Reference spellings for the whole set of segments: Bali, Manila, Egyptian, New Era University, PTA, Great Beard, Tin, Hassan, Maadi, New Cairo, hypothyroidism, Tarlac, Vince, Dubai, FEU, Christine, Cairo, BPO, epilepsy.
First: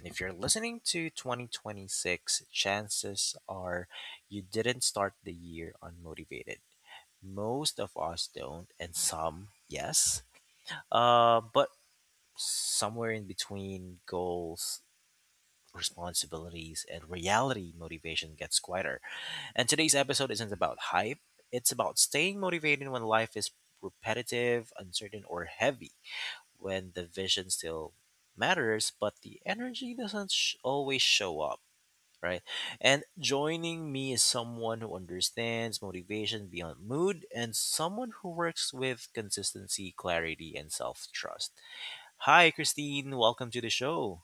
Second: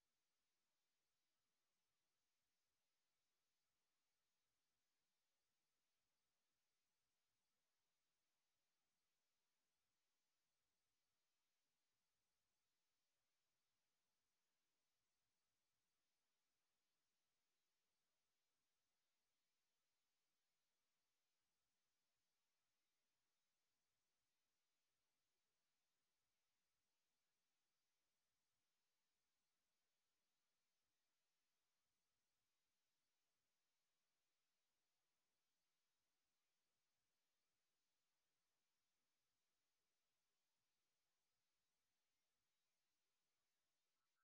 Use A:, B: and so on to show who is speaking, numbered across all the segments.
A: And if you're listening to 2026, chances are you didn't start the year unmotivated. Most of us don't, and some, yes. But somewhere in between goals, responsibilities, and reality, motivation gets quieter. And today's episode isn't about hype, it's about staying motivated when life is repetitive, uncertain, or heavy when the vision still matters, but the energy doesn't always show up, right? And joining me is someone who understands motivation beyond mood and someone who works with consistency, clarity, and self trust. Hi, Christine. Welcome to the show.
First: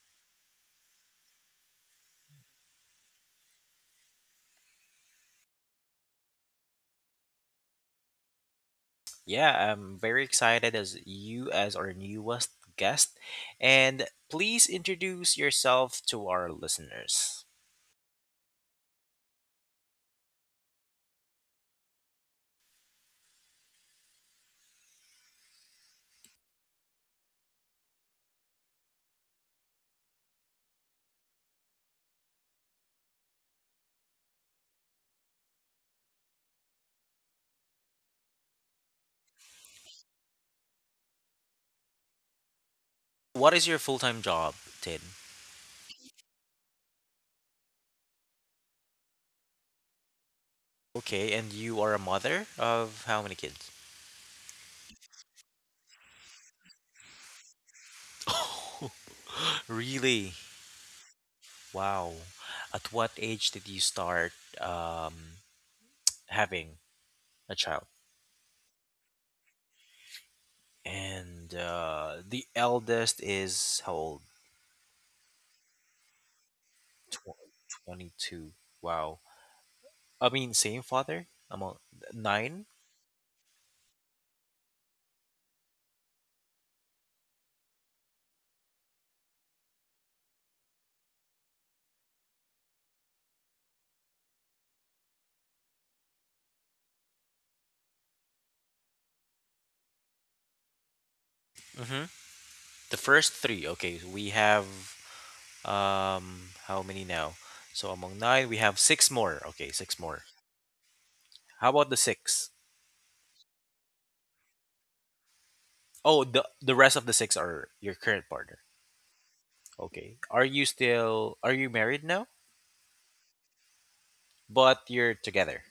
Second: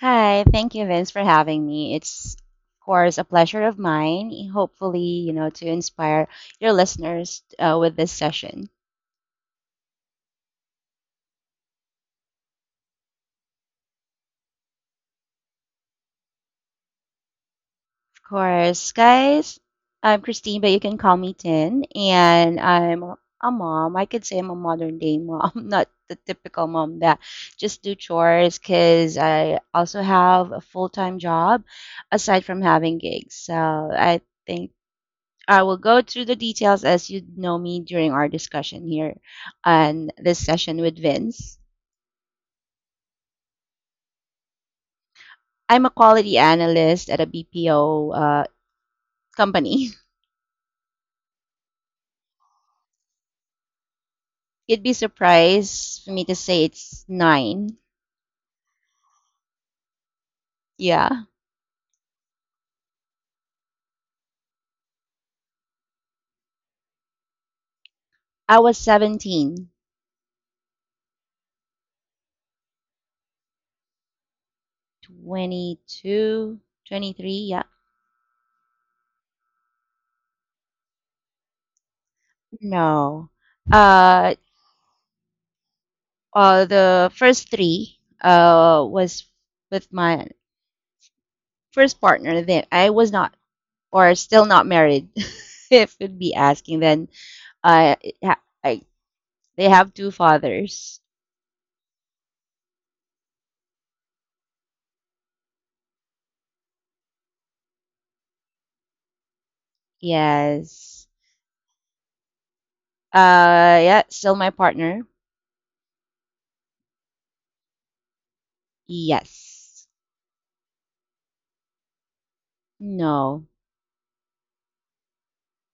B: Hi, thank you, Vince, for having me. It's, of course, a pleasure of mine, hopefully, you know, to inspire your listeners with this session.
A: Yeah, I'm very excited as our newest guest. And please introduce yourself to our listeners.
B: Of course, guys, I'm Christine, but you can call me Tin, and I'm a mom. I could say I'm a modern day mom, not the typical mom that just do chores, because I also have a full-time job aside from having gigs. So think I will go through the details as you know me during our discussion here on this session with Vince.
A: What is your full time job, Tin?
B: I'm a quality analyst at a BPO company.
A: Okay, and you are a mother of how many kids?
B: You'd be surprised for me to say it's nine.
A: Really?
B: Yeah.
A: Wow. At what age did you start um, having a child?
B: I was 17.
A: And the eldest is how old?
B: 22
A: Tw-
B: 23. Yeah.
A: 22. Wow. I mean, same father? Among nine?
B: No. Uh, the first three was with my first partner. Then I was not or still not married, if you'd be asking, then uh, it ha- I, they have two fathers.
A: Mm-hmm. The first three. Okay, we have how many now? So among nine, we have six more. Okay, six more.
B: Yes.
A: How about the six?
B: Yeah, still my partner.
A: Oh, the rest of the six are your current partner.
B: Yes.
A: Okay. Are you married now?
B: No.
A: But you're together.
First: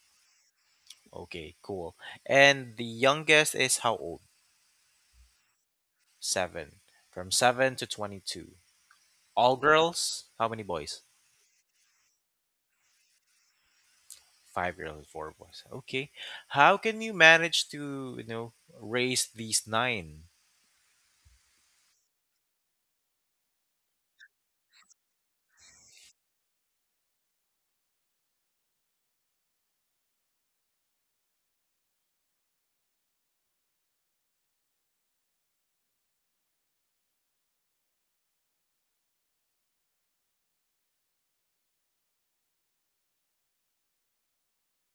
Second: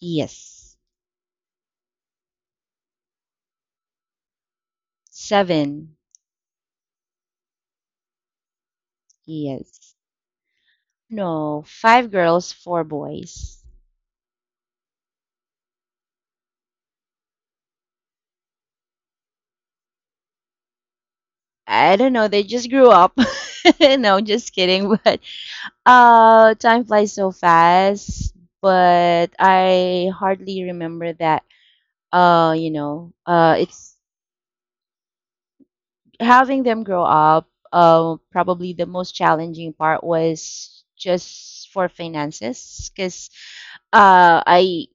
B: Yes.
A: Okay, cool. And the youngest is how old?
B: Seven.
A: 7. From 7 to 22. All
B: Yes.
A: girls? How many boys?
B: No. Five girls, four boys.
A: 5 girls and 4 boys. Okay. How can you manage to raise these 9?
B: I don't know. They just grew up. No, just kidding. But time flies so fast. But I hardly remember that it's having them grow up. Probably the most challenging part was just for finances, because uh i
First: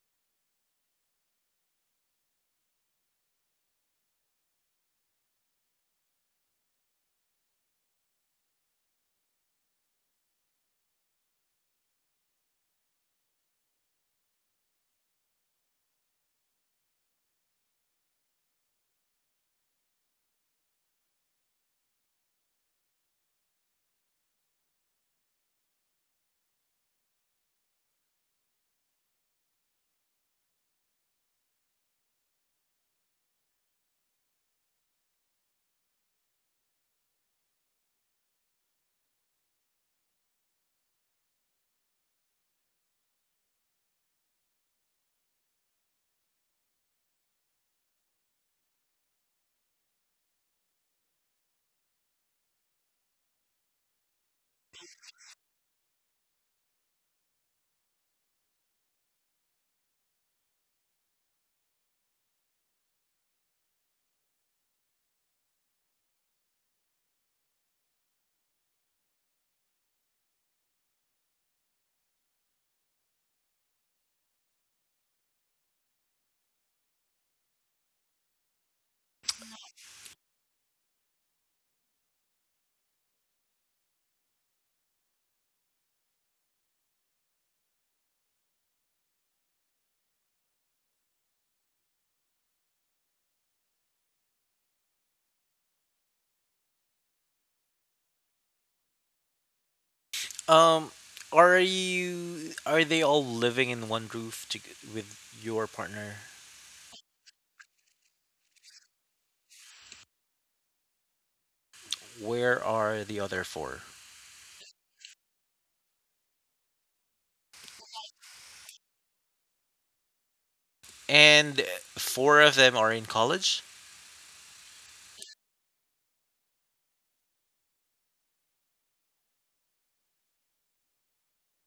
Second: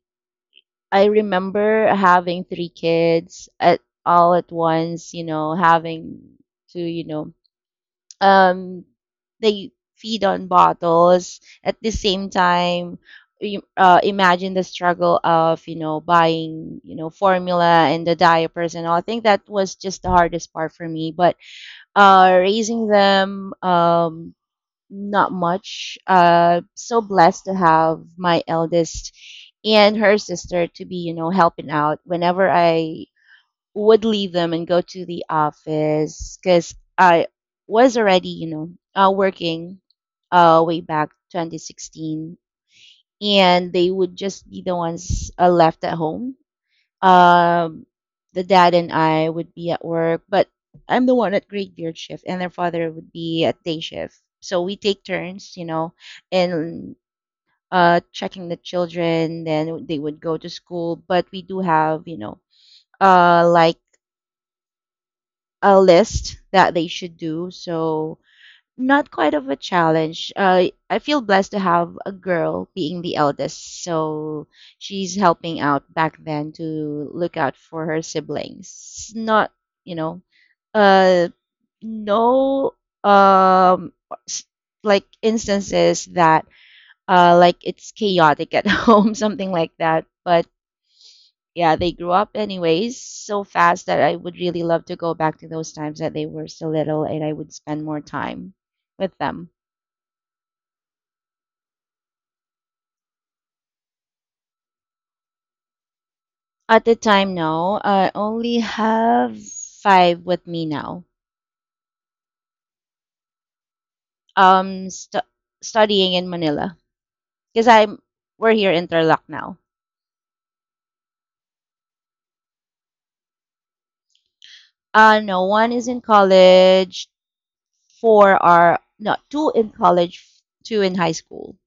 B: I remember having three kids at all at once, you know, having to, you know, um they feed on bottles at the same time. Imagine the struggle of, you know, buying, you know, formula and the diapers and all. I think that was just the hardest part for me. But raising them, not much. So blessed to have my eldest and her sister to be, you know, helping out whenever I would leave them and go to the office, because I was already, you know, working way back 2016, and they would just be the ones left at home. Um, the dad and I would be at work, but I'm the one at Great Beard shift, and their father would be at day shift. So we take turns, you know, and checking the children. Then they would go to school, but we do have, you know, like a list that they should do. So not quite of a challenge. I feel blessed to have a girl being the eldest, so she's helping out back then to look out for her siblings. Not, you know, uh, no, um, s- like instances that, like it's chaotic at home, something like that. But yeah, they grew up anyways so fast that I would really love to go back to those times that they were so little and I would spend more time with them.
A: Um are they all living in one roof to, with your partner?
B: At the time, no, I only have five with me now.
A: Where are the other 4?
B: Um, stu Studying in Manila, because I'm we're here in Tarlac now.
A: And four of them are in college.
B: No, one is in college. Four are no, Two in college, two in high school.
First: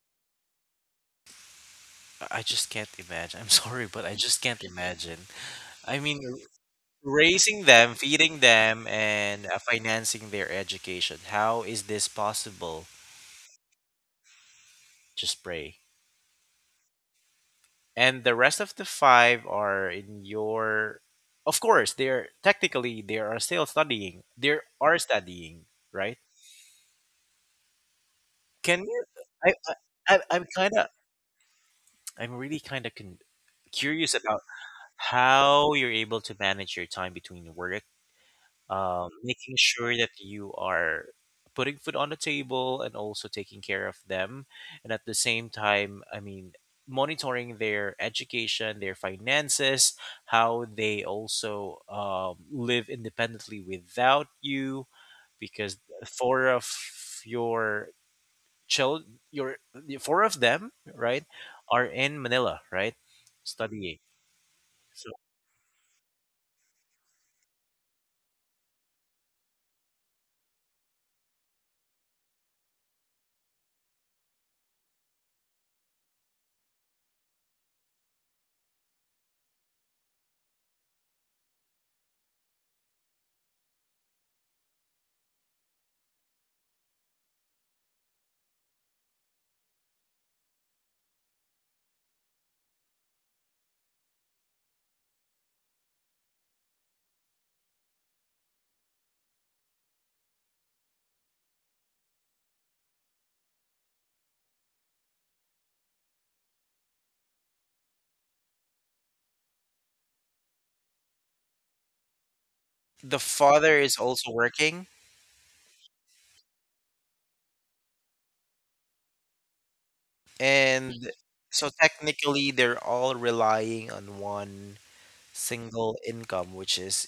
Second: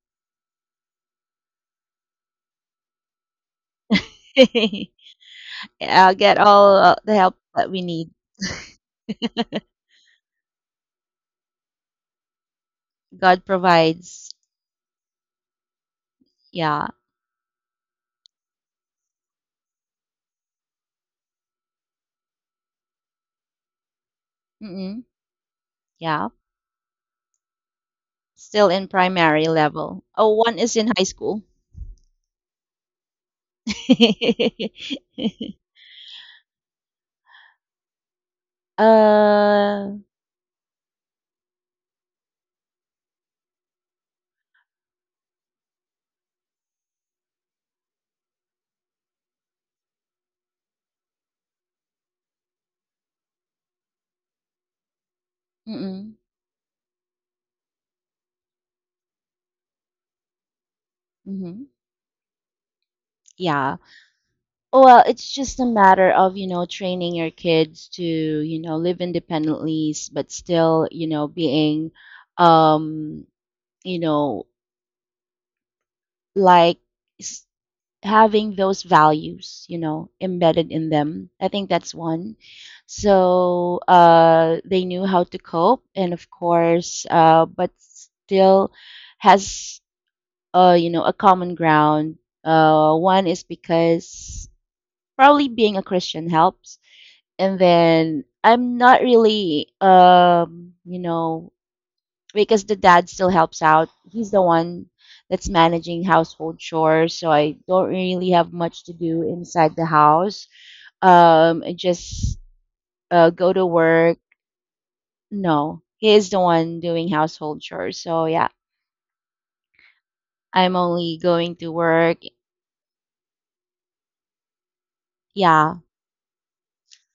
A: I just can't imagine. I'm sorry, but I just can't imagine. I
B: I'll
A: mean,
B: get all the help
A: raising
B: that we
A: them,
B: need.
A: feeding them, and financing their education. How is this possible?
B: God provides.
A: Just pray.
B: Yeah.
A: And the rest of the five are in your. Of course, they're technically they are still studying. They are
B: Mm-mm.
A: studying, right?
B: Yeah, still
A: Can
B: in
A: you?
B: primary
A: I, I
B: level.
A: I-
B: Oh,
A: I'm
B: one
A: kind
B: is
A: of
B: in high school.
A: I'm really kind of con- curious about how you're able to manage your time between work, making sure
B: Uh,
A: that you are putting food on the table and also taking care of them. And at the same time, I mean, monitoring their education, their finances, how they also live independently without you, because
B: mm-mm,
A: four of your child, your four of them, right,
B: mm-hmm.
A: are in Manila, right,
B: Yeah.
A: studying.
B: Well,
A: So.
B: it's just a matter of, you know, training your kids to, you know, live independently, s- but still, you know, being, um, you know, like having those values, you know, embedded in them. I think that's one. So they knew how to cope, and of course, but still has you know, a common ground. One is because probably being a Christian helps, and then I'm not really, you know, because the dad still helps out. He's the one that's managing household chores, so I don't really have much to do inside the house. I just
A: The
B: go to
A: father is
B: work.
A: also working,
B: No, he is the one doing household chores. So yeah, I'm only
A: and
B: going to
A: so
B: work.
A: technically they're all relying on one
B: Yeah,
A: single income, which is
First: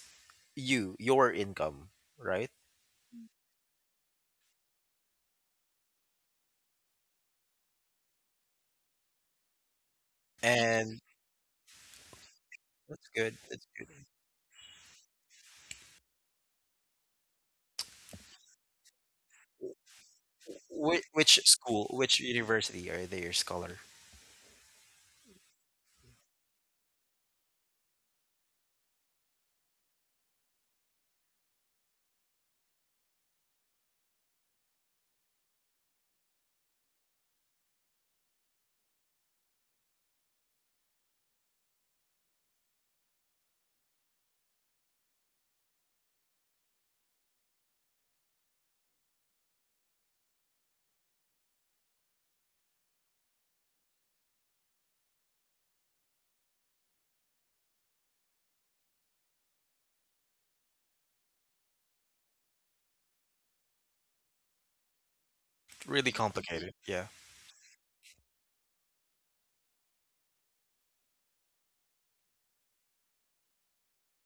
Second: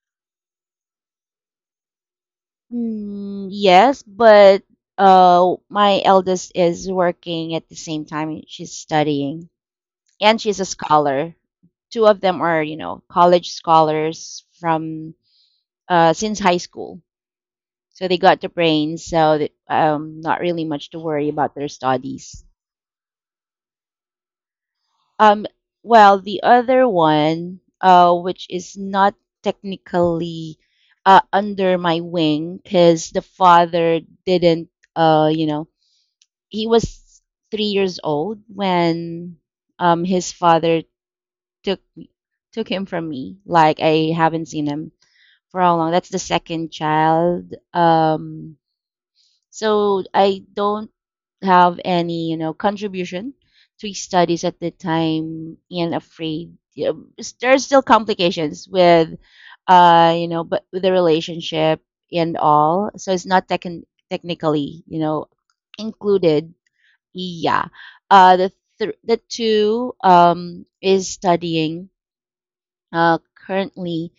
A: your income, right?
B: yes, but my eldest is working at the same time. She's studying, and she's a
A: And
B: scholar. Two of them are, you know,
A: that's good,
B: college
A: that's good.
B: scholars from since high school. So they got the brains, so that, not really much to
A: which,
B: worry
A: which
B: about their
A: school which
B: studies.
A: university are they your scholar?
B: Um, well, the other one, which is not technically under my wing, because the father didn't, you know, he was 3 years old when, his father took took him from me. Like I haven't seen him for how long. That's the second child. So I don't have any, you know, contribution to studies at the time and afraid. Yeah, s- there's still complications with, you know, but with the relationship and all, so it's not technically, you know,
A: Really
B: included.
A: complicated, yeah.
B: Yeah. uh the the two is studying uh currently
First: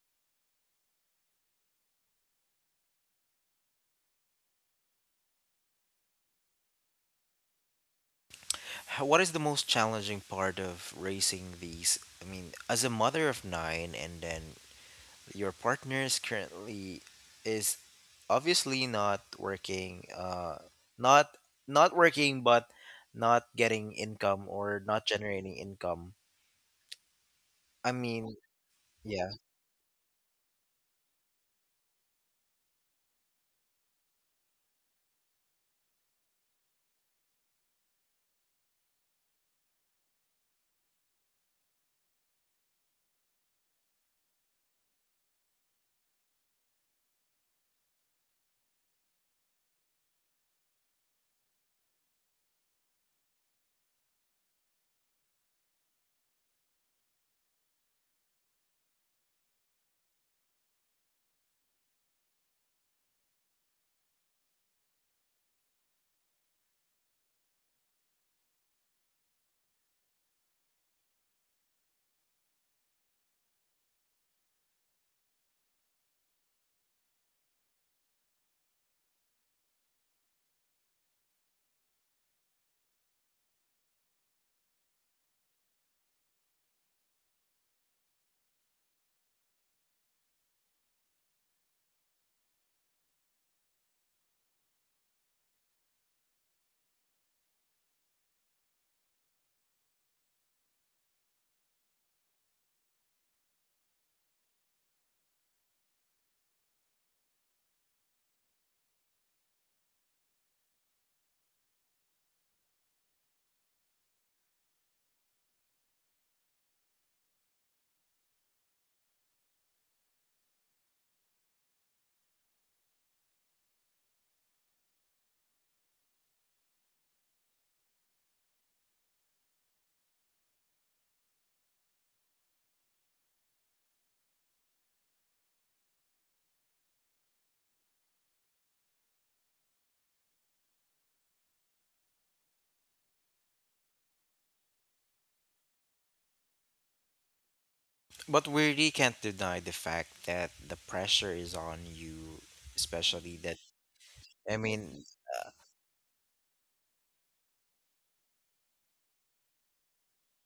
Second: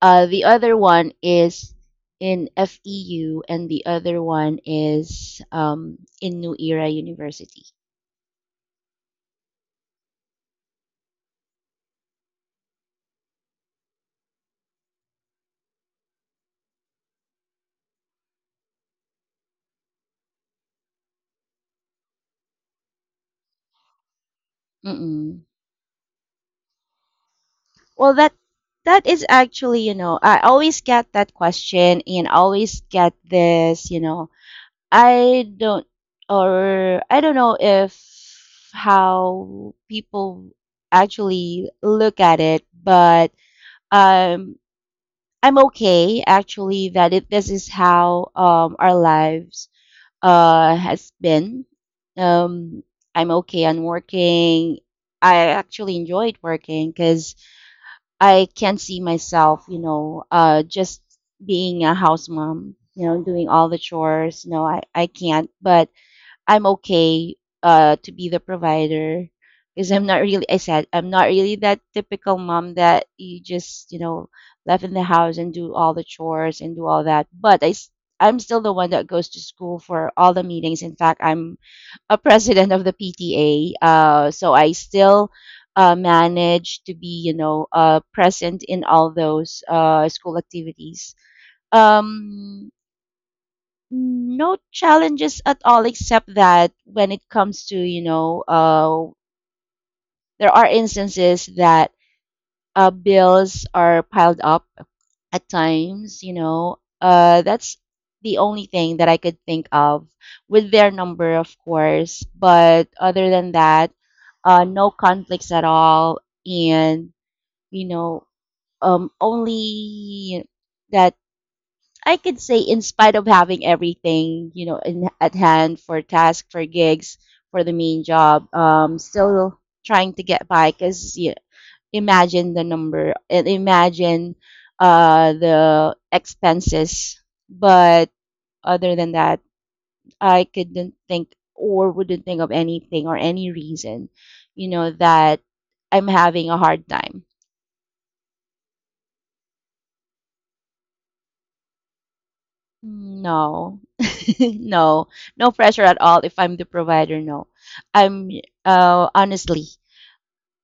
B: the other one is in FEU, and the other one is, in New Era University.
A: What is the most challenging part of raising these, I mean, as a mother of nine? And then your partner is currently is obviously not working, not not working, but not getting income or not
B: Mm-mm.
A: generating income. I
B: Well,
A: mean.
B: that is
A: Yeah.
B: actually, you know, I always get that question, and always get this, you know, I don't, I don't know if how people actually look at it. But um, I'm okay, actually, that it, this is how, our lives has been. um I'm okay on working. I actually enjoyed working, because I can not see myself, you know, just being a house mom, you know, doing all the chores. No, I can't. But I'm okay to be the provider, because I'm not really, I said, I'm not really that typical mom that you just, you know, left in the house and do all the chores and do all that. But I'm still the one that goes to school for all the meetings. In fact, I'm a president of the PTA. So I still manage to be, you know, present in all those school activities. Um, no challenges at all, except that when it comes to, you know, there are instances that bills are piled up at times, you know. That's the only thing that I could think of, with their number, of course. But other than that, no conflicts at all. And, you know, only I could say, in spite of having everything, you know, in, at hand for task, for gigs, for the main job, still trying to get by. Cause you imagine the number and imagine the expenses. But other than that, I couldn't think or wouldn't think of anything or any reason, you know, that I'm having a hard time.
A: But we really can't deny the fact that the pressure is on you, especially that,
B: No.
A: I
B: No,
A: mean
B: no
A: uh,
B: pressure at all. If I'm the provider, no. I'm Honestly,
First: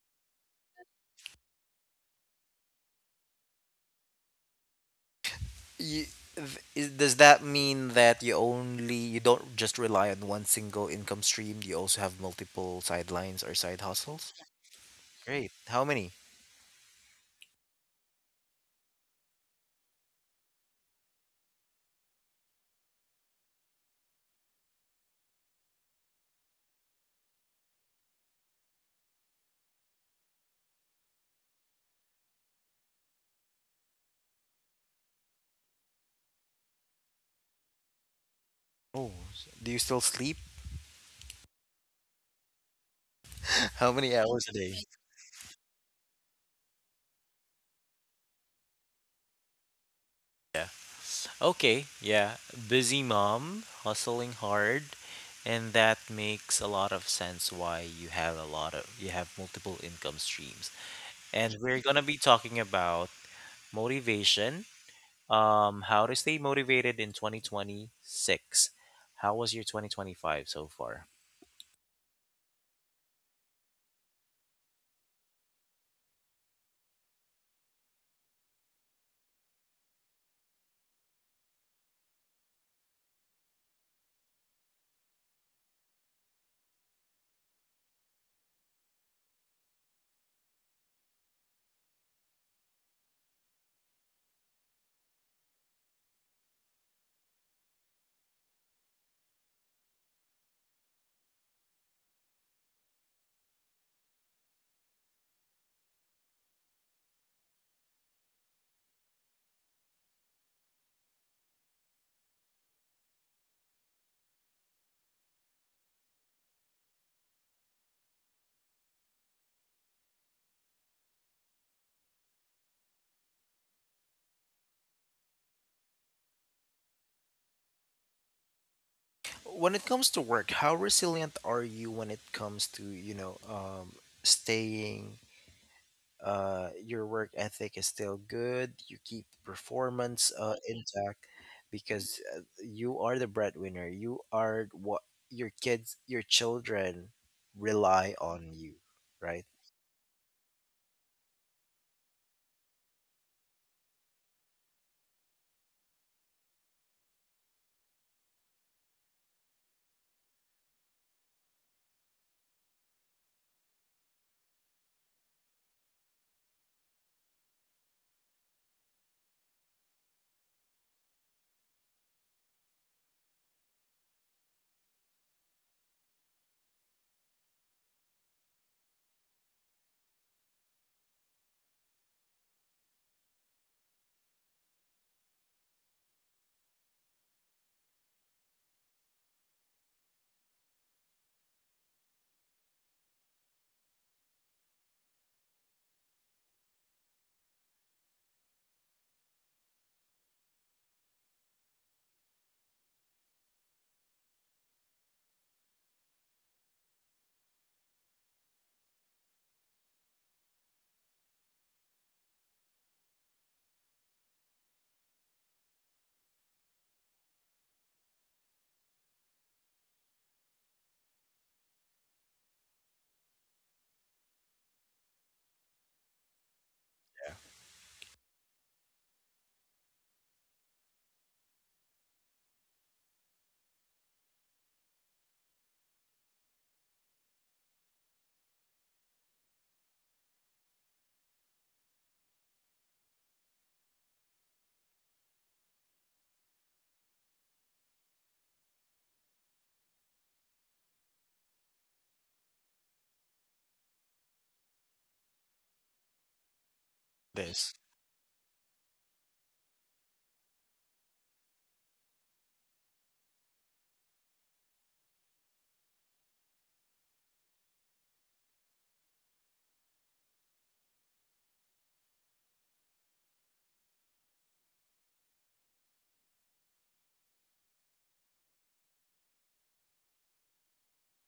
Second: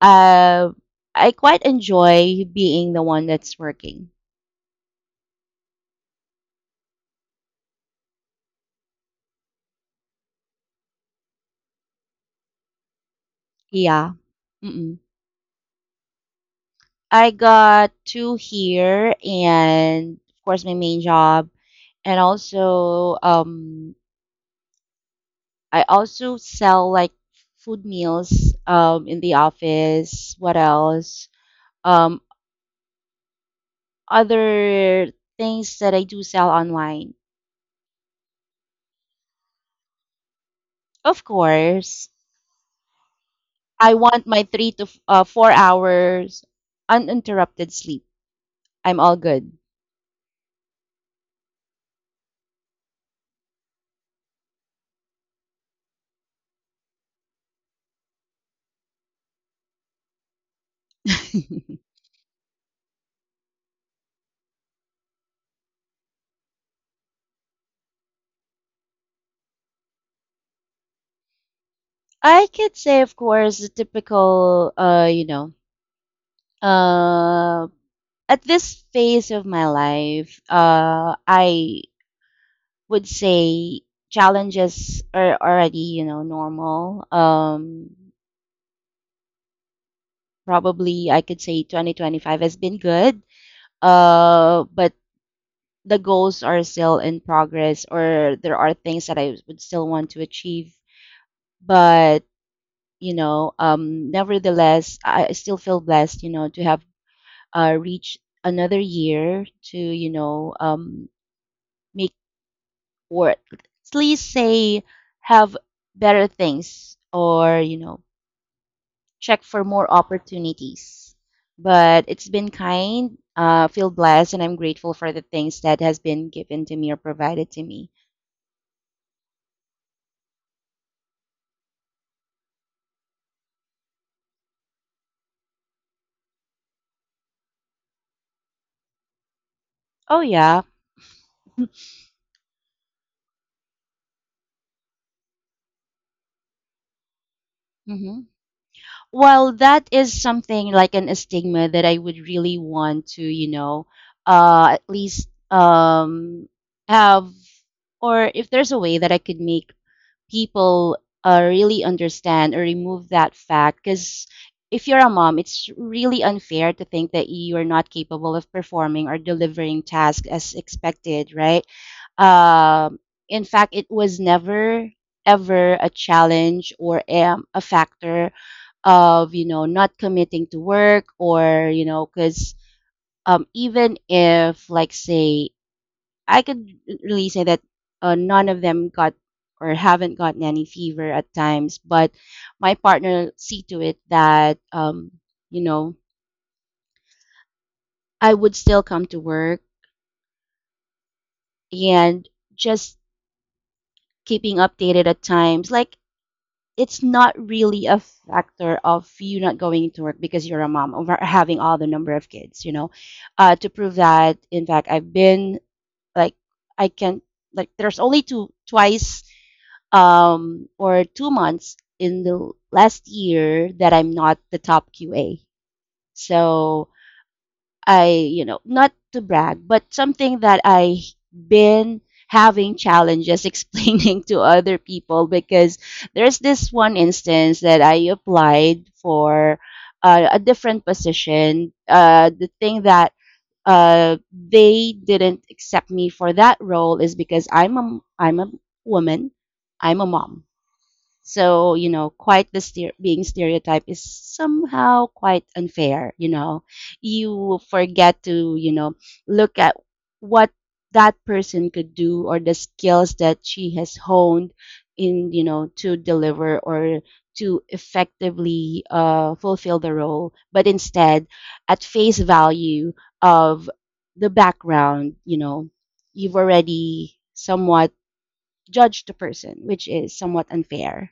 B: uh, I quite enjoy being the one that's working.
A: you, does that mean that you only you don't just rely on one single income stream? Do you also have multiple sidelines or side
B: Yeah.
A: hustles?
B: Mm-mm.
A: Great. How many?
B: I got two here, and of course my main job, and also, I also sell like food meals in the office. What else? Um, Other things that I do sell online.
A: Oh, do you still sleep?
B: Of course,
A: How
B: I
A: many
B: want
A: hours a
B: my
A: day?
B: 4 hours uninterrupted sleep. I'm all good.
A: Okay, yeah. Busy mom, hustling hard, and that makes a lot of sense why you have a lot of you have multiple income streams. And we're going to be talking about motivation, how to stay motivated in 2026. How was your 2025 so far?
B: I could say, of course, the typical, uh, at this phase of my life, I would say challenges are already, you know, normal. Probably I could say 2025 has been good. But the goals are still in progress, or there are things that I would still want to achieve. But, you know, nevertheless, I still feel blessed, you know, to have reached another year to, you know, make or at least say have better things or, you know, check for more opportunities. But it's been kind. Feel blessed, and I'm grateful for the things that has been given to me or provided to me.
A: When it comes to work, how resilient are you when it comes to, staying your work ethic is still good. You keep performance
B: Oh yeah.
A: intact because you are the breadwinner. You are what your kids, your children rely
B: Mhm.
A: on you, right?
B: Well, that is something like an a stigma that I would really want to, you know, at least have, or if there's a way that I could make people really understand or remove that fact. Because if you're a mom, it's really unfair to think that you are not capable of performing or delivering tasks as expected, right? Um, in fact, it was never ever a challenge or, a factor of, you know, not committing to work, or you know, because even if like say I could really say that none of them got or haven't gotten any fever at times. But my partner see to it that, you know, I would still come to work and just keeping updated at times. Like, it's not really a factor of you not going to work because you're a mom or having all the number of kids, you know. To prove that, in fact, I've been like I can like there's only two twice, or 2 months in the last year that I'm not the top QA. So I, you know, not to brag, but something that I been having challenges explaining to other people. Because there's this one instance that I applied for a different position. The thing that they didn't accept me for that role is because I'm a woman, I'm a mom, so, you know, quite the steer, being stereotyped is somehow quite unfair, you know.
A: This
B: You forget to, you know, look at what that person could do or the skills that she has honed in, you know, to deliver or to effectively fulfill the role, but instead, at face value of the background, you know, you've already somewhat judged the person, which is somewhat unfair.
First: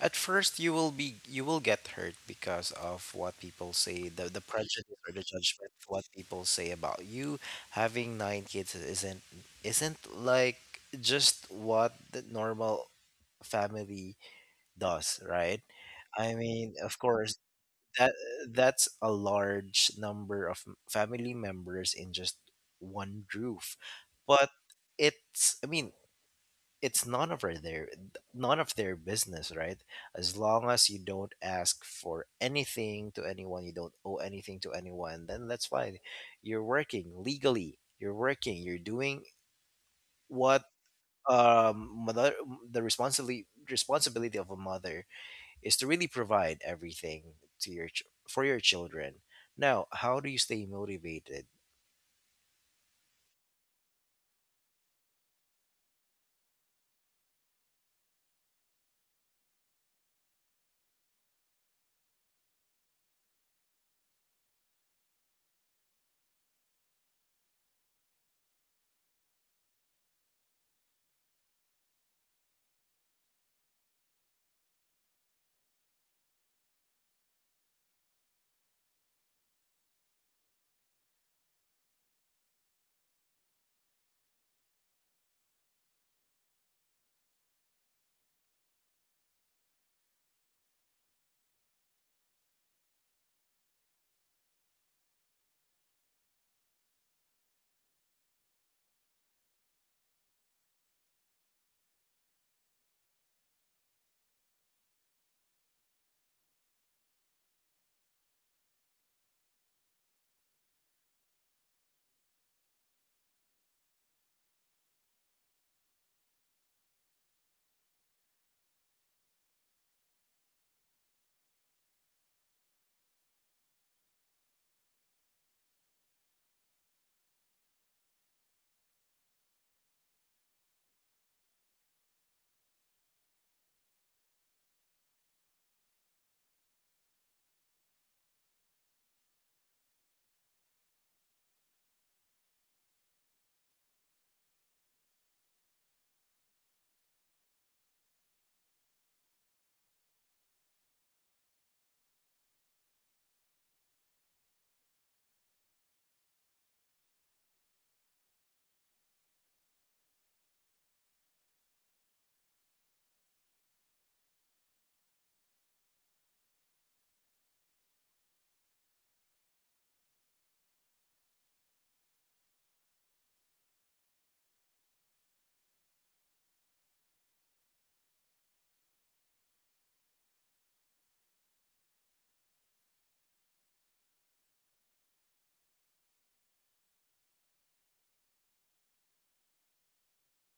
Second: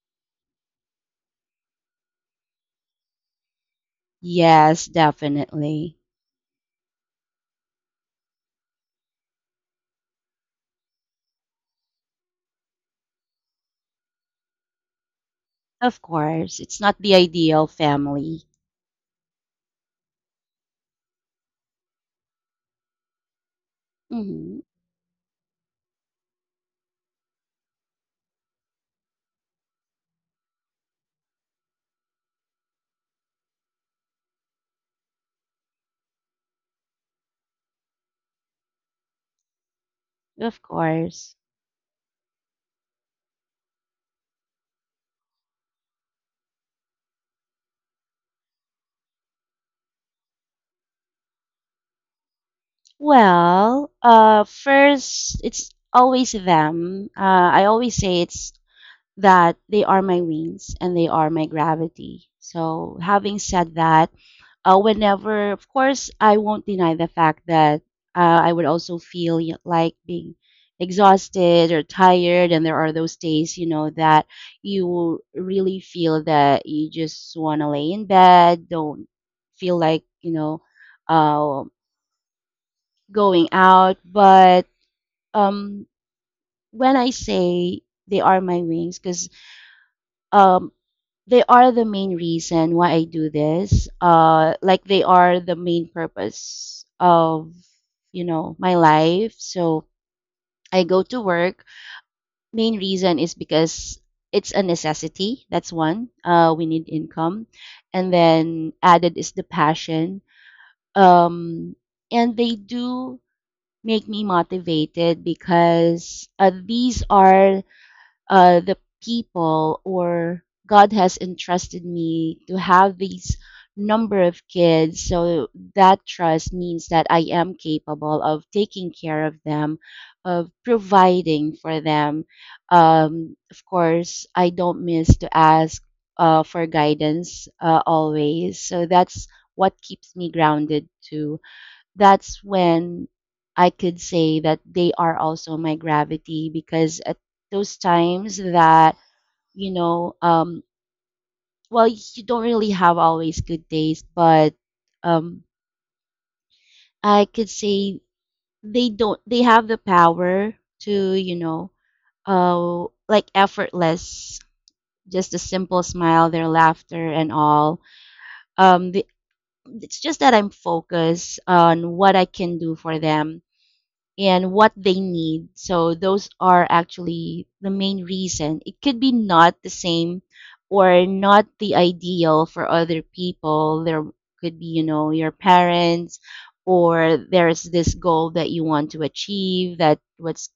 A: at first you will get hurt because of what people say, the
B: Yes,
A: prejudice or the judgment,
B: definitely.
A: what people say about you. Having nine kids isn't like just what the normal family does, right?
B: Of
A: I
B: course,
A: mean,
B: it's
A: of
B: not the
A: course,
B: ideal
A: that
B: family.
A: that's a large number of family members in just one roof. But
B: hmm
A: it's, I mean, it's none of their business, right? As long as you don't ask for anything to anyone, you don't owe anything to anyone, then that's fine. You're working legally. You're working. You're doing
B: Of
A: what
B: course.
A: mother, the responsibility of a mother is to really provide everything to for your children. Now, how do you stay motivated?
B: Well, first, it's always them. I always say it's that they are my wings and they are my gravity. So, having said that, whenever, of course, I won't deny the fact that I would also feel like being exhausted or tired. And there are those days, you know, that you really feel that you just want to lay in bed, don't feel like, uh, going out. But um, when I say they are my wings, because they are the main reason why I do this. Like they are the main purpose of, you know, my life. So I go to work. Main reason is because it's a necessity. That's one. We need income, and then added is the passion. Um, and they do make me motivated because these are the people or God has entrusted me to have these number of kids. So that trust means that I am capable of taking care of them, of providing for them. Of course, I don't miss to ask for guidance always. So that's what keeps me grounded too. That's when I could say that they are also my gravity because at those times that, you know, um, well, you don't really have always good days, but um, I could say they don't, they have the power to, you know, like effortless, just a simple smile, their laughter and all. Um, the, it's just that I'm focused on what I can do for them and what they need. So those are actually the main reason. It could be not the same or not the ideal for other people. There could be, you know, your parents or there's this goal that you want to achieve that what's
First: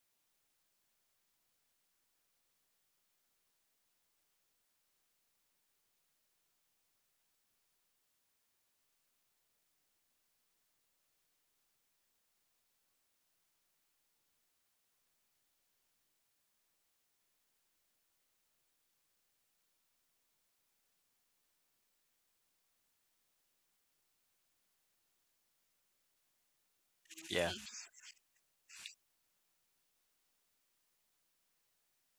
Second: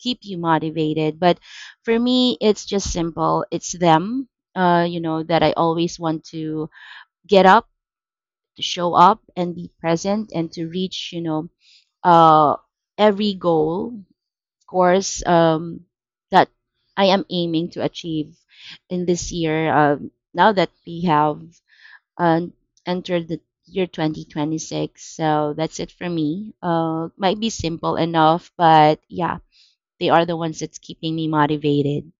B: keep you motivated. But for me, it's just simple. It's them, you know, that I always want to get up, to show up and be present and to reach, you know, uh, every goal course that I am aiming to achieve in this year. Now that we have uh, entered the year 2026, so that's it for me. Might be
A: Yeah.
B: simple enough, but yeah, they are the ones that's keeping me motivated.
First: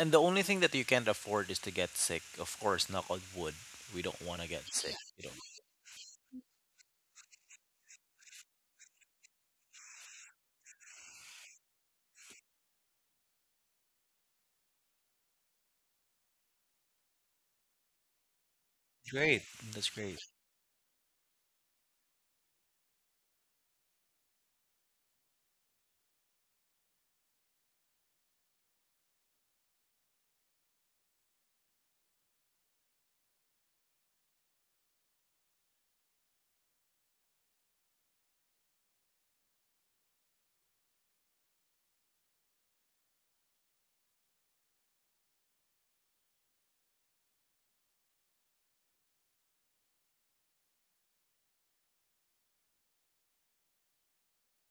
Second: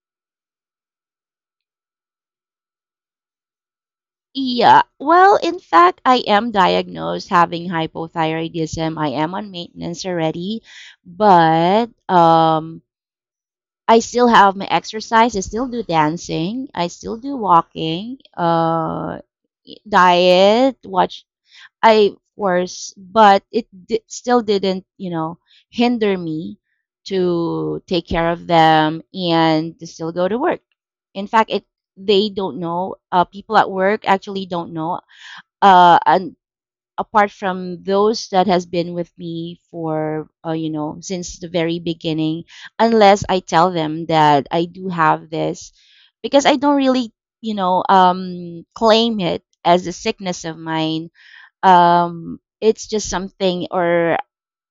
A: And the only thing that you can't afford is to get sick. Of course, knock on wood. We don't want to get
B: Yeah,
A: sick. You
B: well,
A: don't.
B: in fact, I am diagnosed having hypothyroidism. I am on maintenance already, but I still have my exercise. I still do dancing. I still do walking,
A: Great, that's great.
B: diet, watch. I of course, but it still didn't, you know, hinder me to take care of them and to still go to work. In fact, it they don't know. People at work actually don't know. And apart from those that has been with me for you know, since the very beginning, unless I tell them that I do have this because I don't really, you know, claim it as a sickness of mine. It's just something or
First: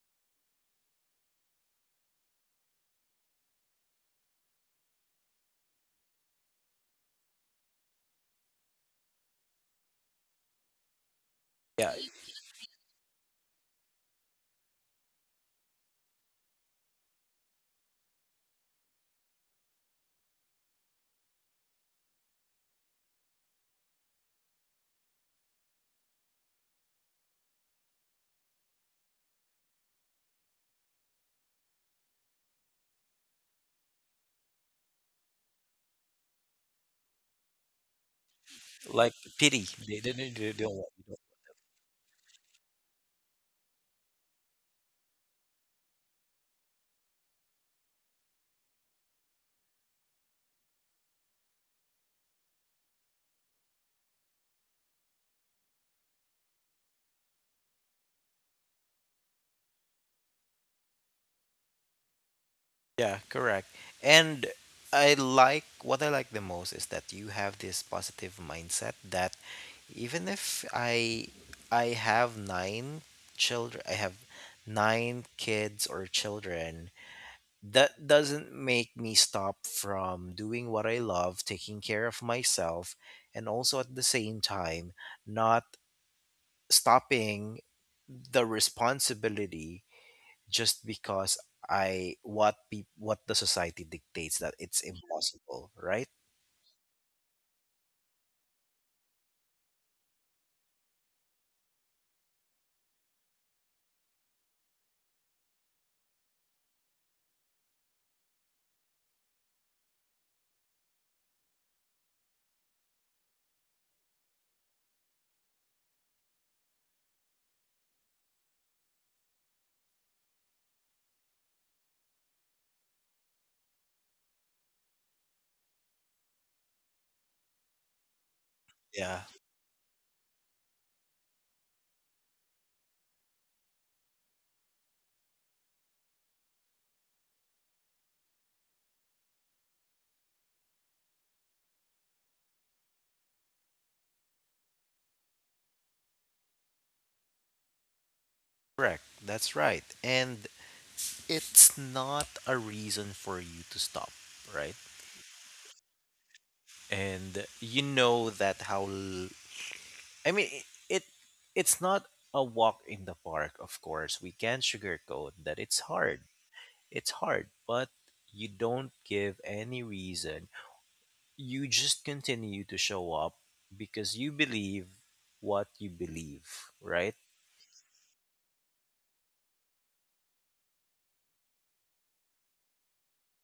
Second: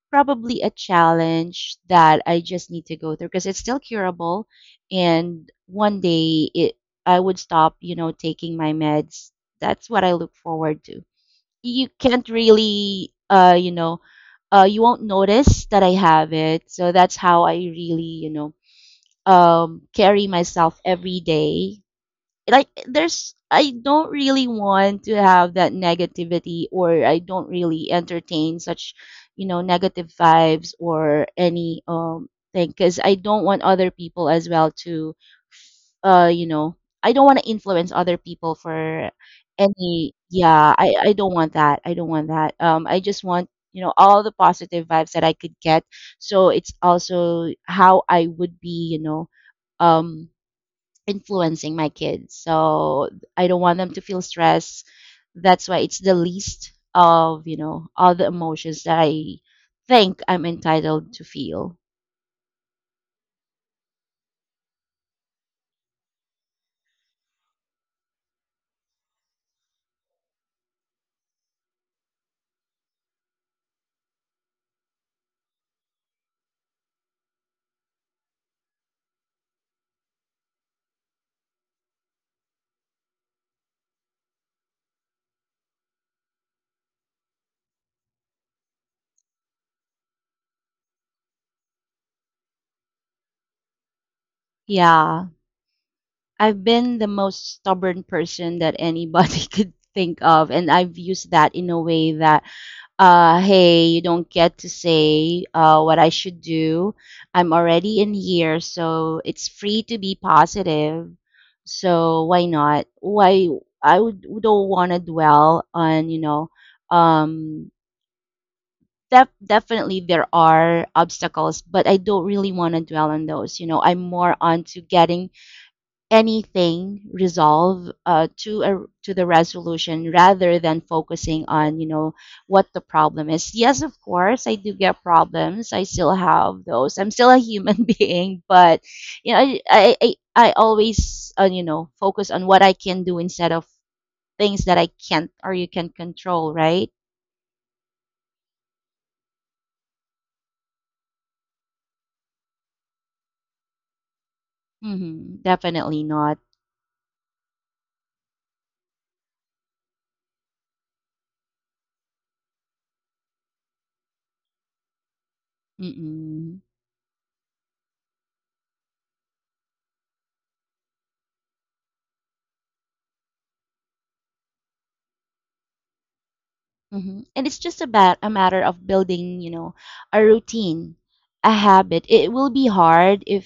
B: probably a challenge that I just need to go through because it's still curable, and one day it I would stop, you know, taking my meds. That's what I look forward to. You
A: Yeah.
B: can't really, you won't notice that I have it. So that's how I really, you know, carry myself every day. Like there's I don't really want to have that negativity or I don't really entertain such, you know, negative vibes or any thing because I don't want other people as well to, uh you know, I don't want to influence other people for
A: Like pity. They, they,
B: any
A: they, don't they
B: yeah,
A: don't want.
B: I
A: You
B: I
A: don't.
B: don't want that. I don't want that. I just want, you know, all the positive vibes that I could get, so it's also how I would be, you know, um influencing my kids. So I don't want them to feel stress. That's why it's the least of, you know, all the emotions that I think I'm entitled to feel.
A: Yeah, correct. And I like the most is that you have this positive mindset that even if I have nine children, I have nine kids or children, that doesn't make me stop from doing what I love, taking care of myself, and also at the same time not stopping the responsibility just because I what the society dictates that it's
B: Yeah.
A: impossible, right?
B: I've been the most stubborn person that anybody could think of, and I've used that in a way that hey, you don't get to say what I should do. I'm already in here, so it's free to be positive. So why not? Why I would don't want to dwell on, um, definitely there are obstacles, but I don't really want to dwell on those. You know, I'm more onto getting anything resolve, to
A: Yeah.
B: the resolution rather than focusing on, you know, what the problem is. Yes, of course, I do get problems. I still have those. I'm still a human being, but you know, I always, you know, focus on what I can do instead of things that I can't or you can control, right?
A: Correct. That's right. And it's not a reason for you to stop, right?
B: Mm-hmm. Definitely not.
A: And you know that I mean it's not a walk in the park, of course. We can't sugarcoat that it's hard.
B: Mm-mm.
A: It's hard, but you don't give any reason. You just continue to show up because you believe what you believe, right?
B: And it's just about a matter of building, you know, a routine, a habit. It will be hard if,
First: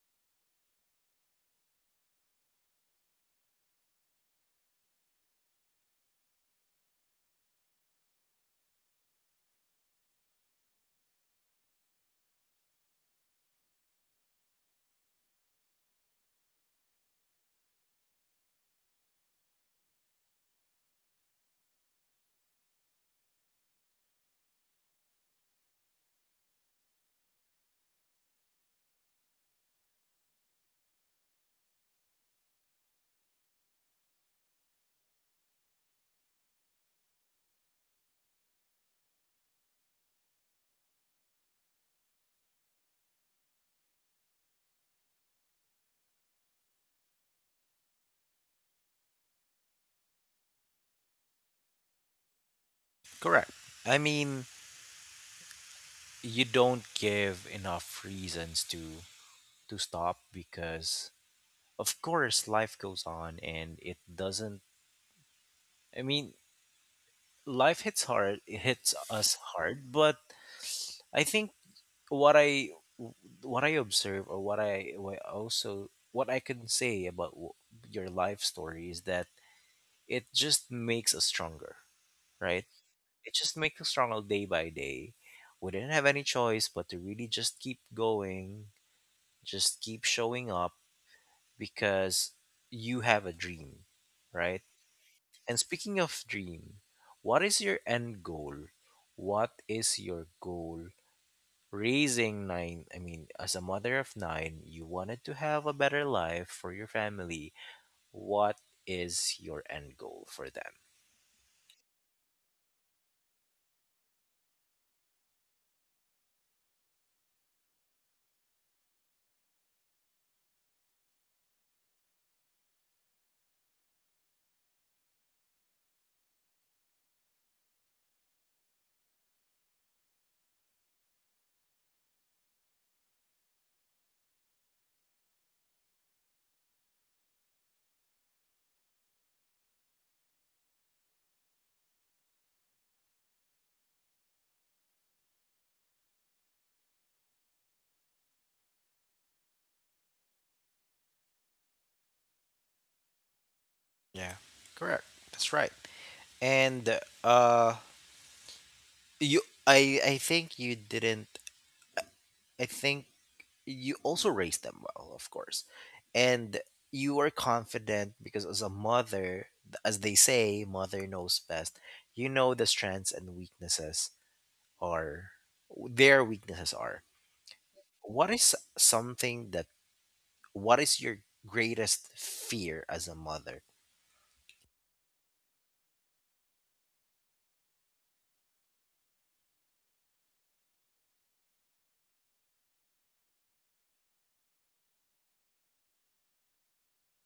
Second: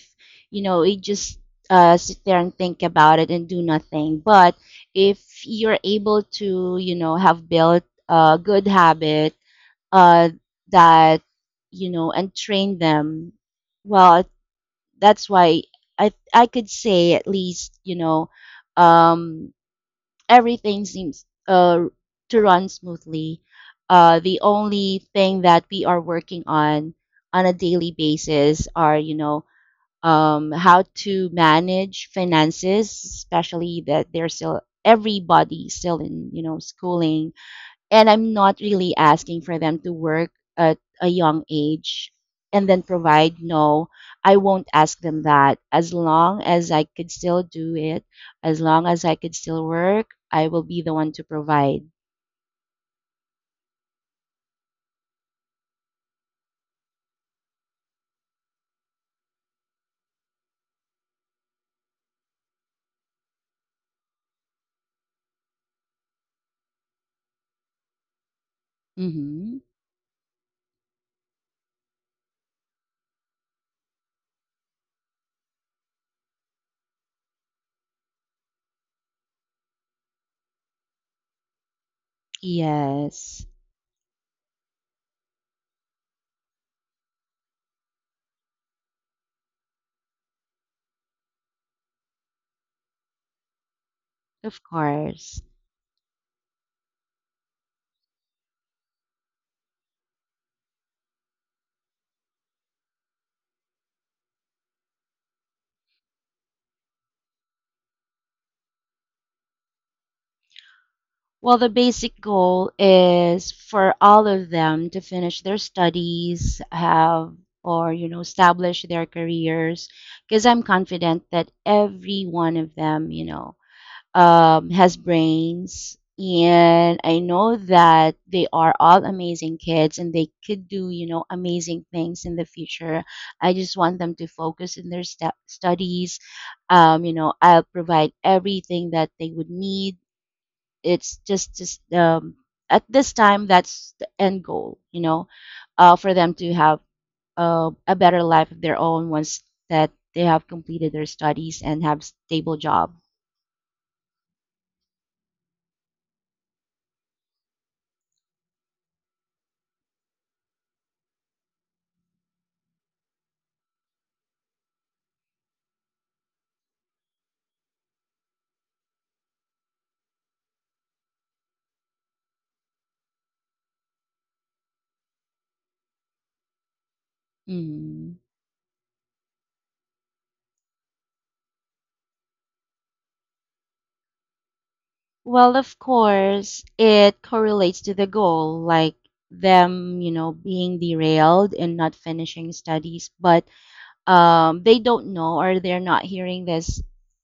B: you know, you just sit there and think about it and do nothing. But if you're able to, you know, have built a good habit, uh, that, you know, and train them, well, that's why I could say, at least, you know, um, everything seems to run smoothly. The only thing that we are working on a daily basis are, how to manage finances, especially that they're still everybody still in, you know, schooling, and I'm not really asking for them to work at a young age and then provide. No, I won't ask them that. As long as I could still do it, as long as I could still work, I will be the one to provide.
A: Correct. I mean, you don't give enough reasons to stop because of course, life goes on and it doesn't. I mean, life hits hard, it hits us
B: Mm-hmm.
A: hard, but I think what I what I observe or what I can say about your life story is that it just makes us stronger, right? It
B: Yes,
A: just makes us stronger day by day. We didn't have any choice but to really just keep going, just keep showing up because you have a dream, right?
B: of course.
A: And speaking of dream, what is your end goal? What is your goal raising nine? I mean, as a mother of nine, you wanted to have a better life for your family. What is your end goal for them?
B: Well, the basic goal is for all of them to finish their studies, have or you know establish their careers because I'm confident that every one of them, you know, has brains. And I know that they are all amazing kids and they could do, you know, amazing things in the future. I just want them to focus in their studies. You know, I'll provide everything that they would need. It's just, at this time, that's the end goal, you know, for them to have a better life of their own once that they have completed their studies and have stable job.
A: Yeah, correct. That's right. And uh, you, I, I think you didn't. I think you also raise them well, of course. And you are confident because as a mother, as they say, mother knows best. You know the strengths and weaknesses are their weaknesses are.
B: Mm.
A: What is something that what is your greatest fear as a mother?
B: Well, of course, it correlates to the goal, like them, you know, being derailed and not finishing studies. But they don't know or they're not hearing this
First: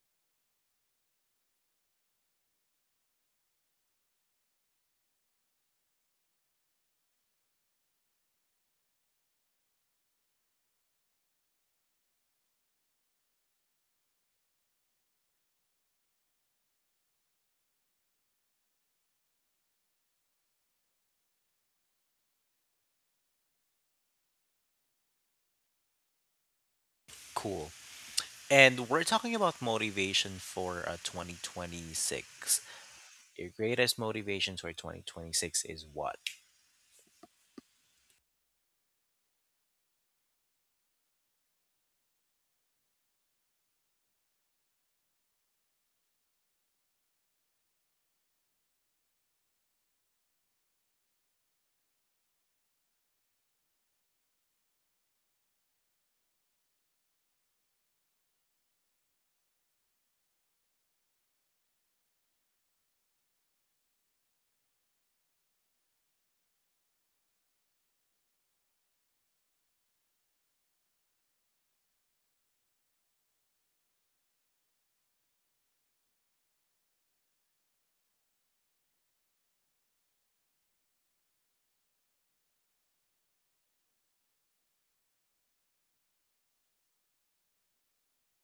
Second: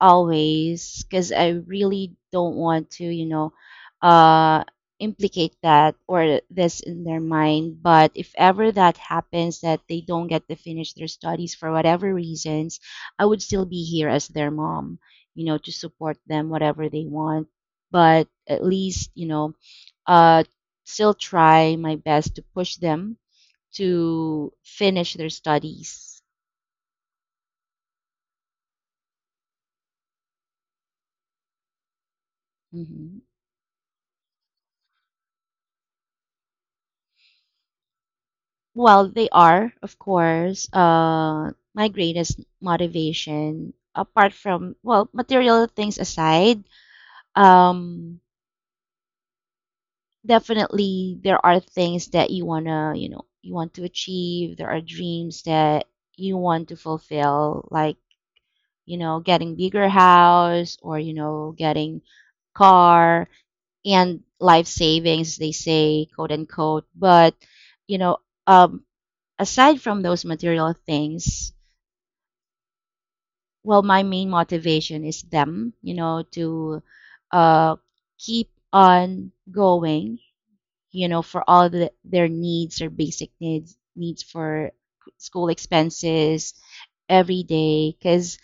B: always because I really don't want to, you know, uh implicate that or this in their mind. But if ever that happens that they don't get to finish their studies for whatever reasons, I would still be here as their mom, you know, to support them whatever they want, but at least, you know uh still try my best to push them to finish their studies.
A: Cool. And we're talking about motivation for 2026.
B: Mhm.
A: Your greatest motivations for 2026 is what?
B: Well, they are, of course, my greatest motivation. Apart from, well, material things aside, um, definitely there are things that you wanna, you know, you want to achieve. There are dreams that you want to fulfill, like, you know, getting bigger house or, you know, getting car and life savings, they say, quote unquote. But, you know, um, aside from those material things, well my main motivation is them, you know, to uh keep on going, you know, for all their needs, their basic needs for school expenses every day because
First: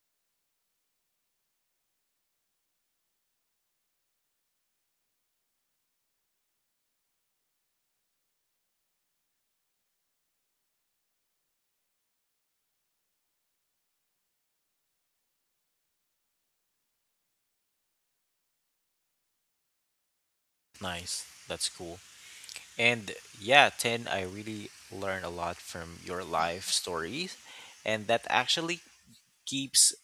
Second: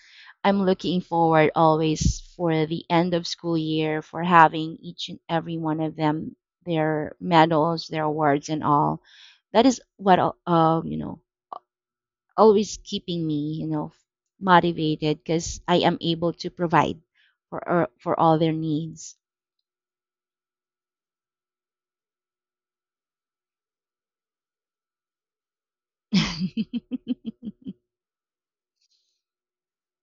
B: I'm looking forward always for the end of school year for having each and every one of them, their medals, their awards and all. That is what, uh you know always keeping me, you know, motivated because I am able to provide for all their needs.
A: Nice. That's cool. And yeah, 10, I really learned a lot from your life stories. And that actually keeps,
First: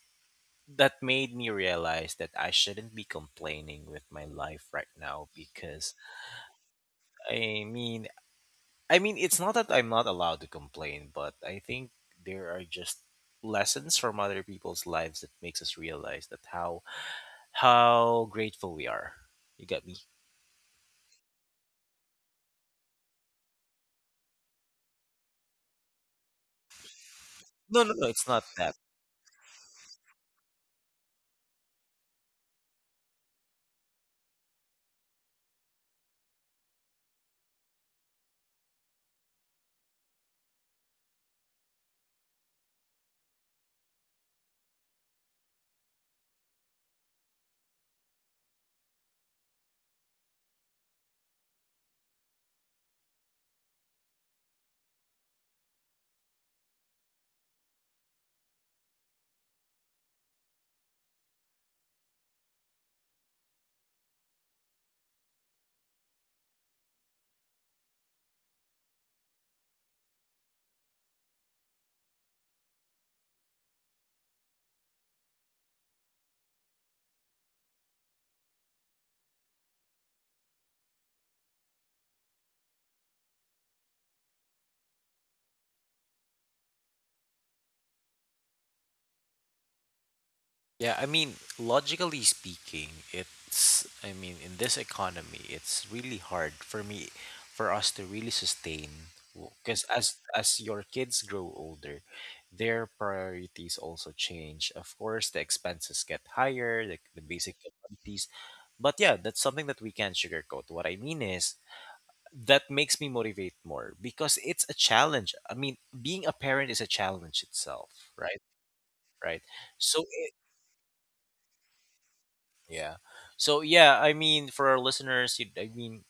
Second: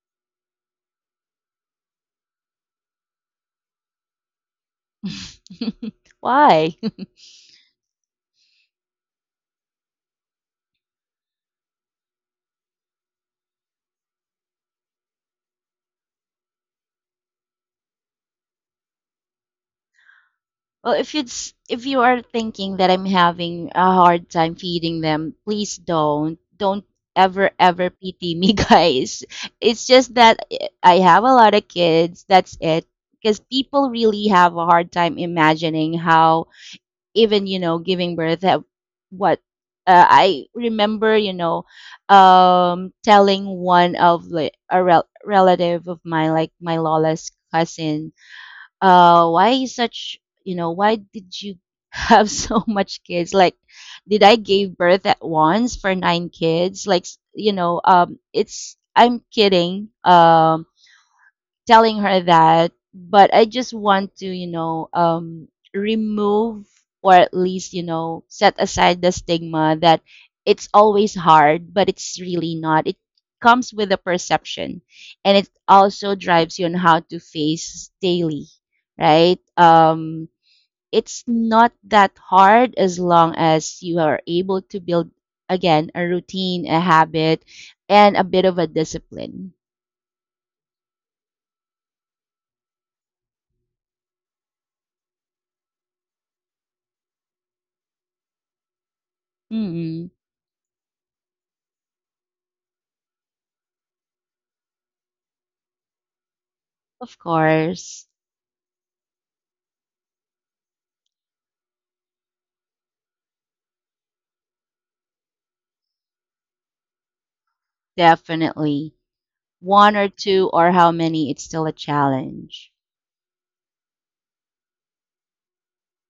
A: that made me realize that I shouldn't be complaining with my life right now because
B: Why?
A: I mean, I mean, it's not that I'm not allowed to complain, but I think there are just lessons from other people's lives that makes us realize that how grateful we are. You get me?
B: Well, if it's if you are thinking that I'm having a hard time feeding them, please don't ever
A: No,
B: ever
A: no, no, it's
B: pity
A: not
B: me,
A: that.
B: guys. It's just that I have a lot of kids. That's it. Because people really have a hard time imagining how even giving birth at what I remember telling one of the relative of mine like my lola's cousin. Why you such, why did you have so much kids? Like did I give birth at once for nine kids? It's I'm kidding, telling her that, but I just want to, remove or at least, set aside the stigma that it's always hard, but it's really not. It comes with a perception, and it also drives you on how to face daily, right? It's not that hard as long as you are able to build again a routine, a habit, and a bit of a discipline.
A: Yeah, I mean, logically speaking, I mean, in this economy, it's really hard for me, for us to really sustain. Because
B: mm
A: as your kids grow older, their priorities also change. Of course, the expenses get higher, like
B: Of
A: the basic
B: course.
A: commodities. But yeah, that's something that we can not sugarcoat. What I mean is that makes me motivate more because it's a challenge. I mean, being a parent is a challenge itself, right?
B: Definitely.
A: Right.
B: 1
A: So
B: or
A: eh,
B: 2 or how many, it's still a challenge.
A: yeah. So yeah, I mean, for our listeners, I mean,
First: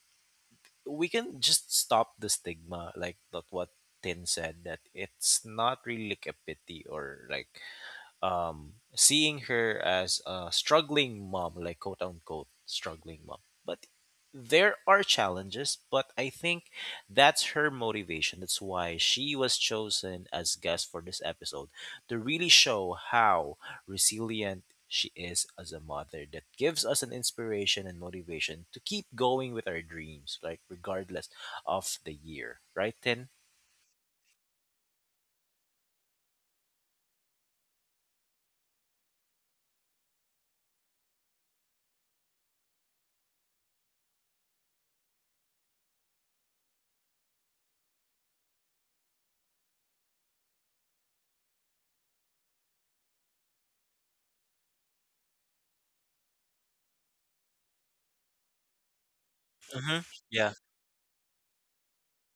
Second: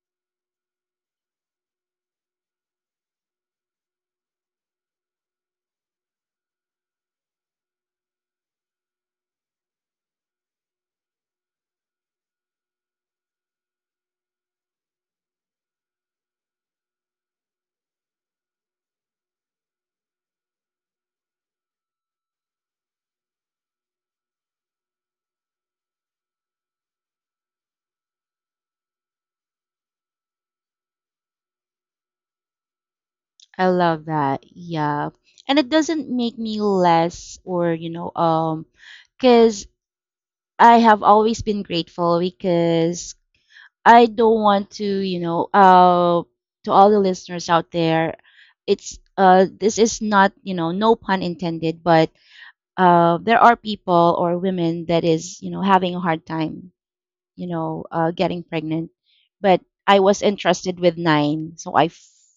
A: we can just stop the stigma, like that what Tin said, that it's not really like a pity or like seeing her as a struggling mom, like quote unquote struggling mom. But there are challenges, but I think that's her motivation. That's why she was chosen as guest for this episode to really show how resilient she is as a mother. That gives us an inspiration and motivation to keep going with our dreams, like regardless of the year. Right, Tin?
B: I love that. Yeah. And it doesn't make me less or, because I have always been grateful. Because I don't want to, to all the listeners out there, it's this is not, no pun intended, but there are people or women that is, having a hard time getting pregnant. But I
A: Mm-hmm.
B: was
A: Yeah.
B: entrusted with nine. So I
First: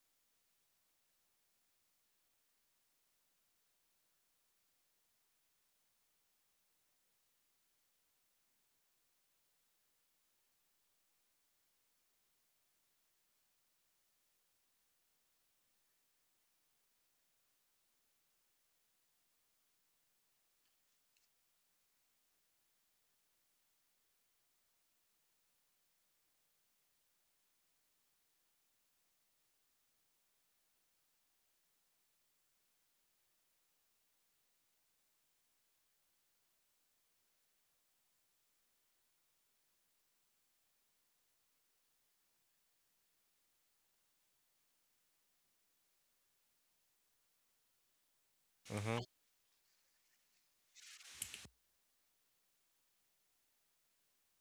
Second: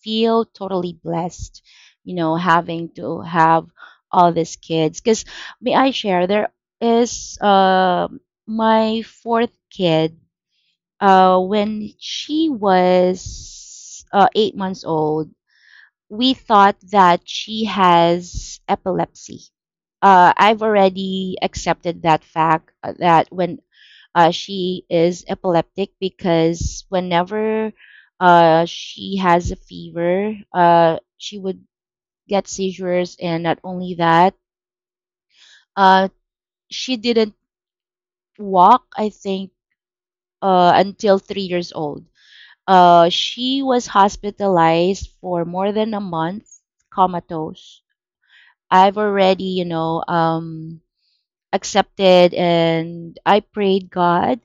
B: feel totally blessed, having to have all these kids. Because may I share, there is my fourth kid. When she was eight months old, we thought that she has epilepsy. I've already accepted that fact, that when she is epileptic, because whenever she has a fever, she would get seizures. And not only that, uh, she didn't walk, I think, until three years old. She was hospitalized for more than a month, comatose. I've
A: Mm-hmm.
B: already, accepted, and I prayed, God,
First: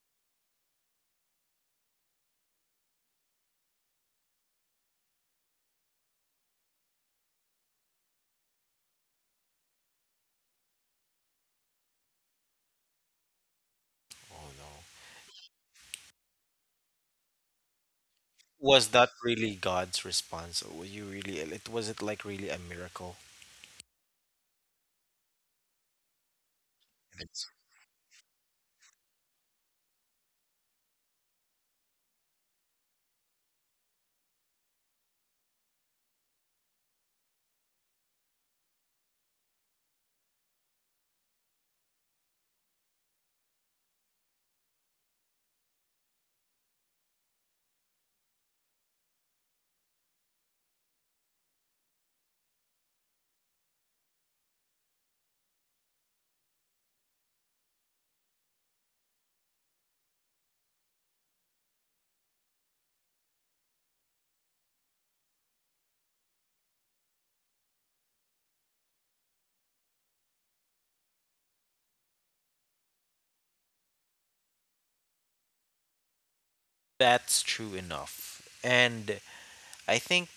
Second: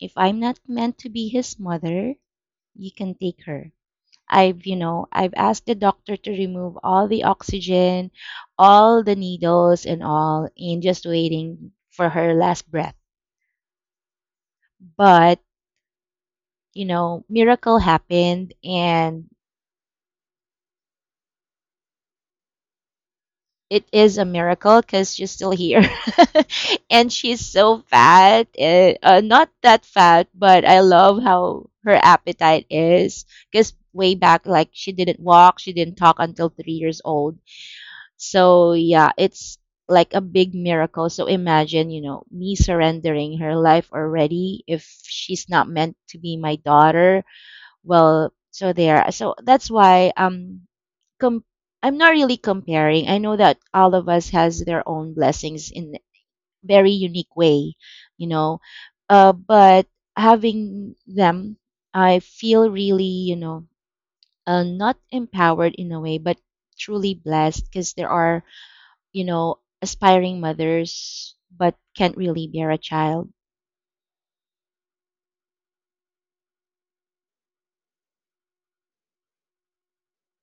B: if I'm not meant to be his mother, you can take her. I've asked the doctor to remove all the oxygen, all the needles and all, and just waiting for her last breath.
A: Oh no.
B: But, miracle happened.
A: Was that
B: And
A: really God's response? Or were you really it was it like really a miracle?
B: it is a miracle because she's still here, and she's
A: That's
B: so fat. Not that fat, but I love how her appetite is, because way back, like, she didn't walk, she didn't talk until three years old. So yeah, it's like a big miracle. So imagine, me surrendering her life already if she's not meant to be my daughter. Well, so there. So that's why, com- I'm not really comparing. I know that all of us has their own blessings in very unique way, you know. But having them, I feel really, not empowered in a way, but truly blessed, because there are, aspiring mothers but can't really bear a child.
A: that's true enough. And I think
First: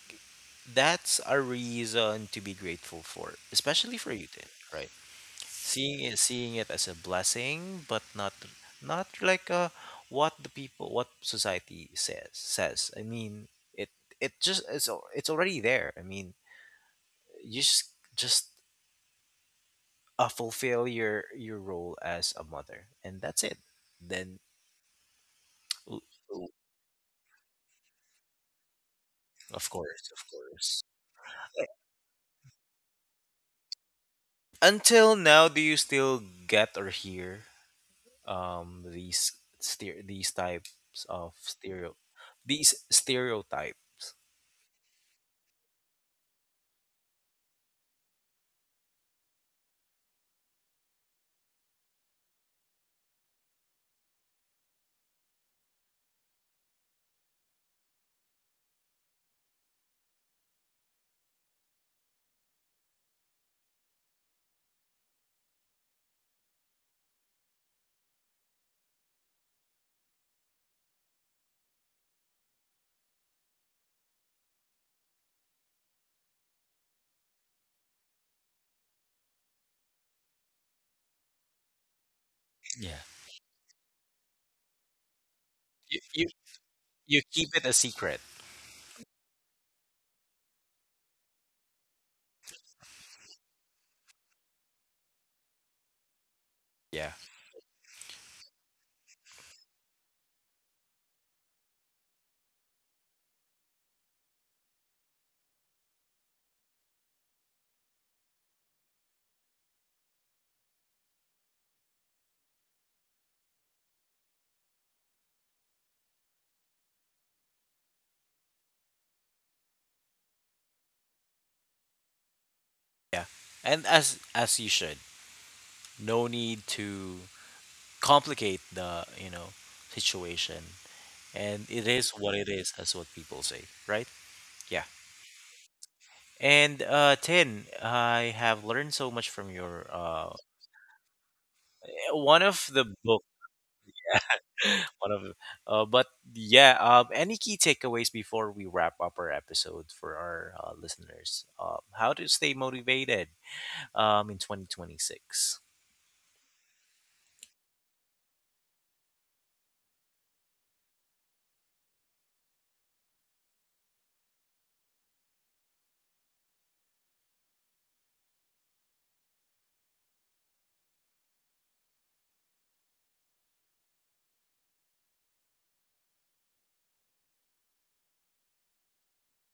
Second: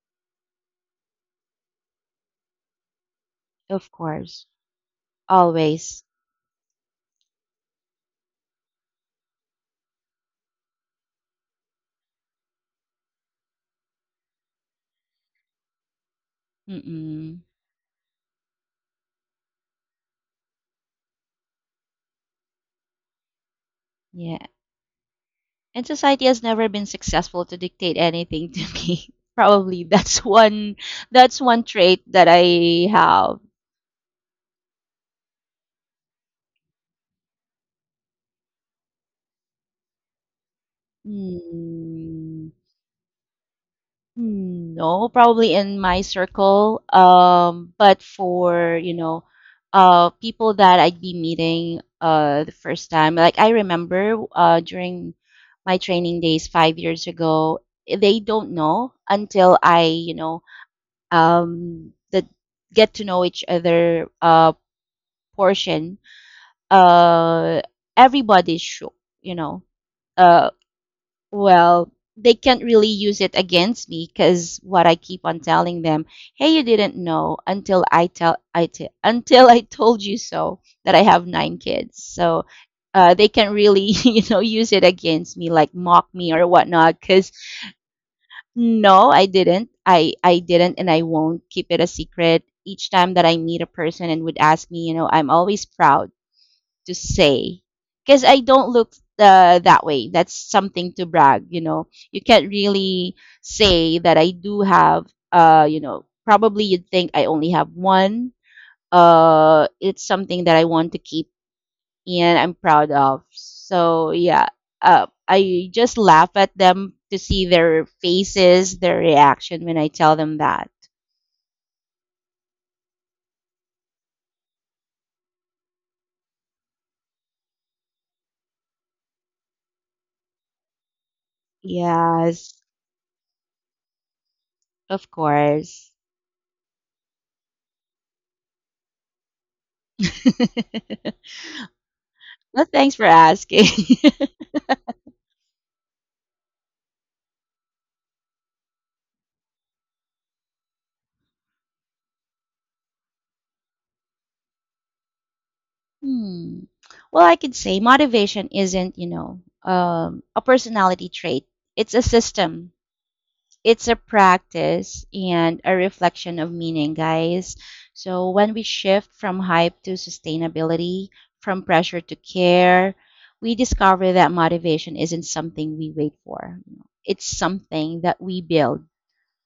A: that's a reason to be grateful for,
B: Of
A: especially for you
B: course,
A: then, right? Seeing
B: always.
A: it seeing it as a blessing, but not like what the people what society says. I mean it it just it's already there. I mean
B: Mm-mm.
A: you just fulfill your role as a mother, and that's it then.
B: Yeah. And
A: L-
B: society has
A: l-
B: never been successful to dictate anything to me.
A: Of
B: Probably
A: course, of course.
B: that's one trait that I have.
A: Until now, do you still get or hear um these steer these types of stereo
B: Hmm.
A: these stereotypes?
B: Hmm, no, probably in my circle. But for, people that I'd be meeting the first time. Like I remember during my training days five years ago, they don't know until I, you know, the get to know each other portion. uh Everybody's show, you know uh well they can't really use it against me, because what I keep on telling them, hey, you didn't know until I tell I t- until I told you so, that I have nine kids. So
A: Yeah.
B: they can really use it against me like
A: You,
B: mock
A: you
B: me or whatnot,
A: you
B: because
A: keep it a secret.
B: no, I didn't, I didn't, and I won't keep it a secret. Each time that I meet a person and would ask me, I'm always proud to
A: Yeah.
B: say, because I don't look that way. That's something to brag, You can't really say that I do have, probably you'd think I only have one. It's something that I want to keep and I'm proud of. So, yeah, I just laugh at them to see their faces, their reaction when I tell them that.
A: Yeah. And as you should, no need to complicate the situation. And it is what it
B: Yes,
A: is, as what people say, right? Yeah.
B: of course.
A: And Tin, I have learned so much from your one of
B: Well,
A: the
B: thanks for
A: book
B: asking.
A: one of but yeah any key takeaways before we wrap up our episode for our listeners how to stay motivated in 2026.
B: Hmm. Well, I could say motivation isn't, a personality trait. It's a system, it's a practice, and a reflection of meaning, guys. So when we shift from hype to sustainability, from pressure to care, we discover that motivation isn't something we wait for. You know, it's something that we build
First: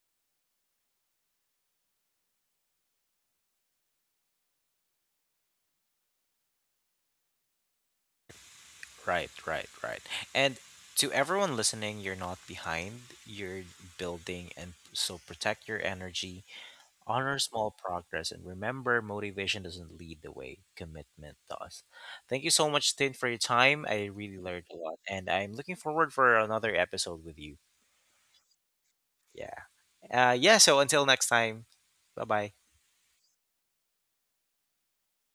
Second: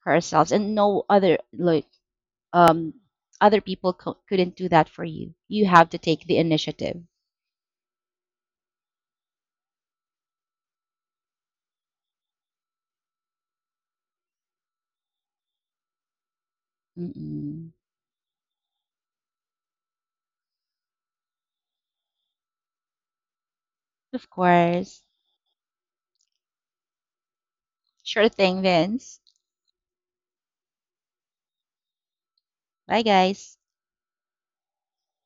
B: for ourselves. And no other, like, um other people couldn't do that for you. You have to take the initiative.
A: Right, right, right, and to everyone listening, you're not behind, you're building. And so, protect your energy. Honor
B: Mm.
A: small progress and remember motivation doesn't lead the way, commitment does. Thank you so much, Tin, for your time. I
B: Of
A: really learned a lot
B: course.
A: and I'm looking forward for another episode with you.
B: Sure thing, Vince.
A: Yeah. Yeah, so until next time, bye bye.
B: Bye, guys.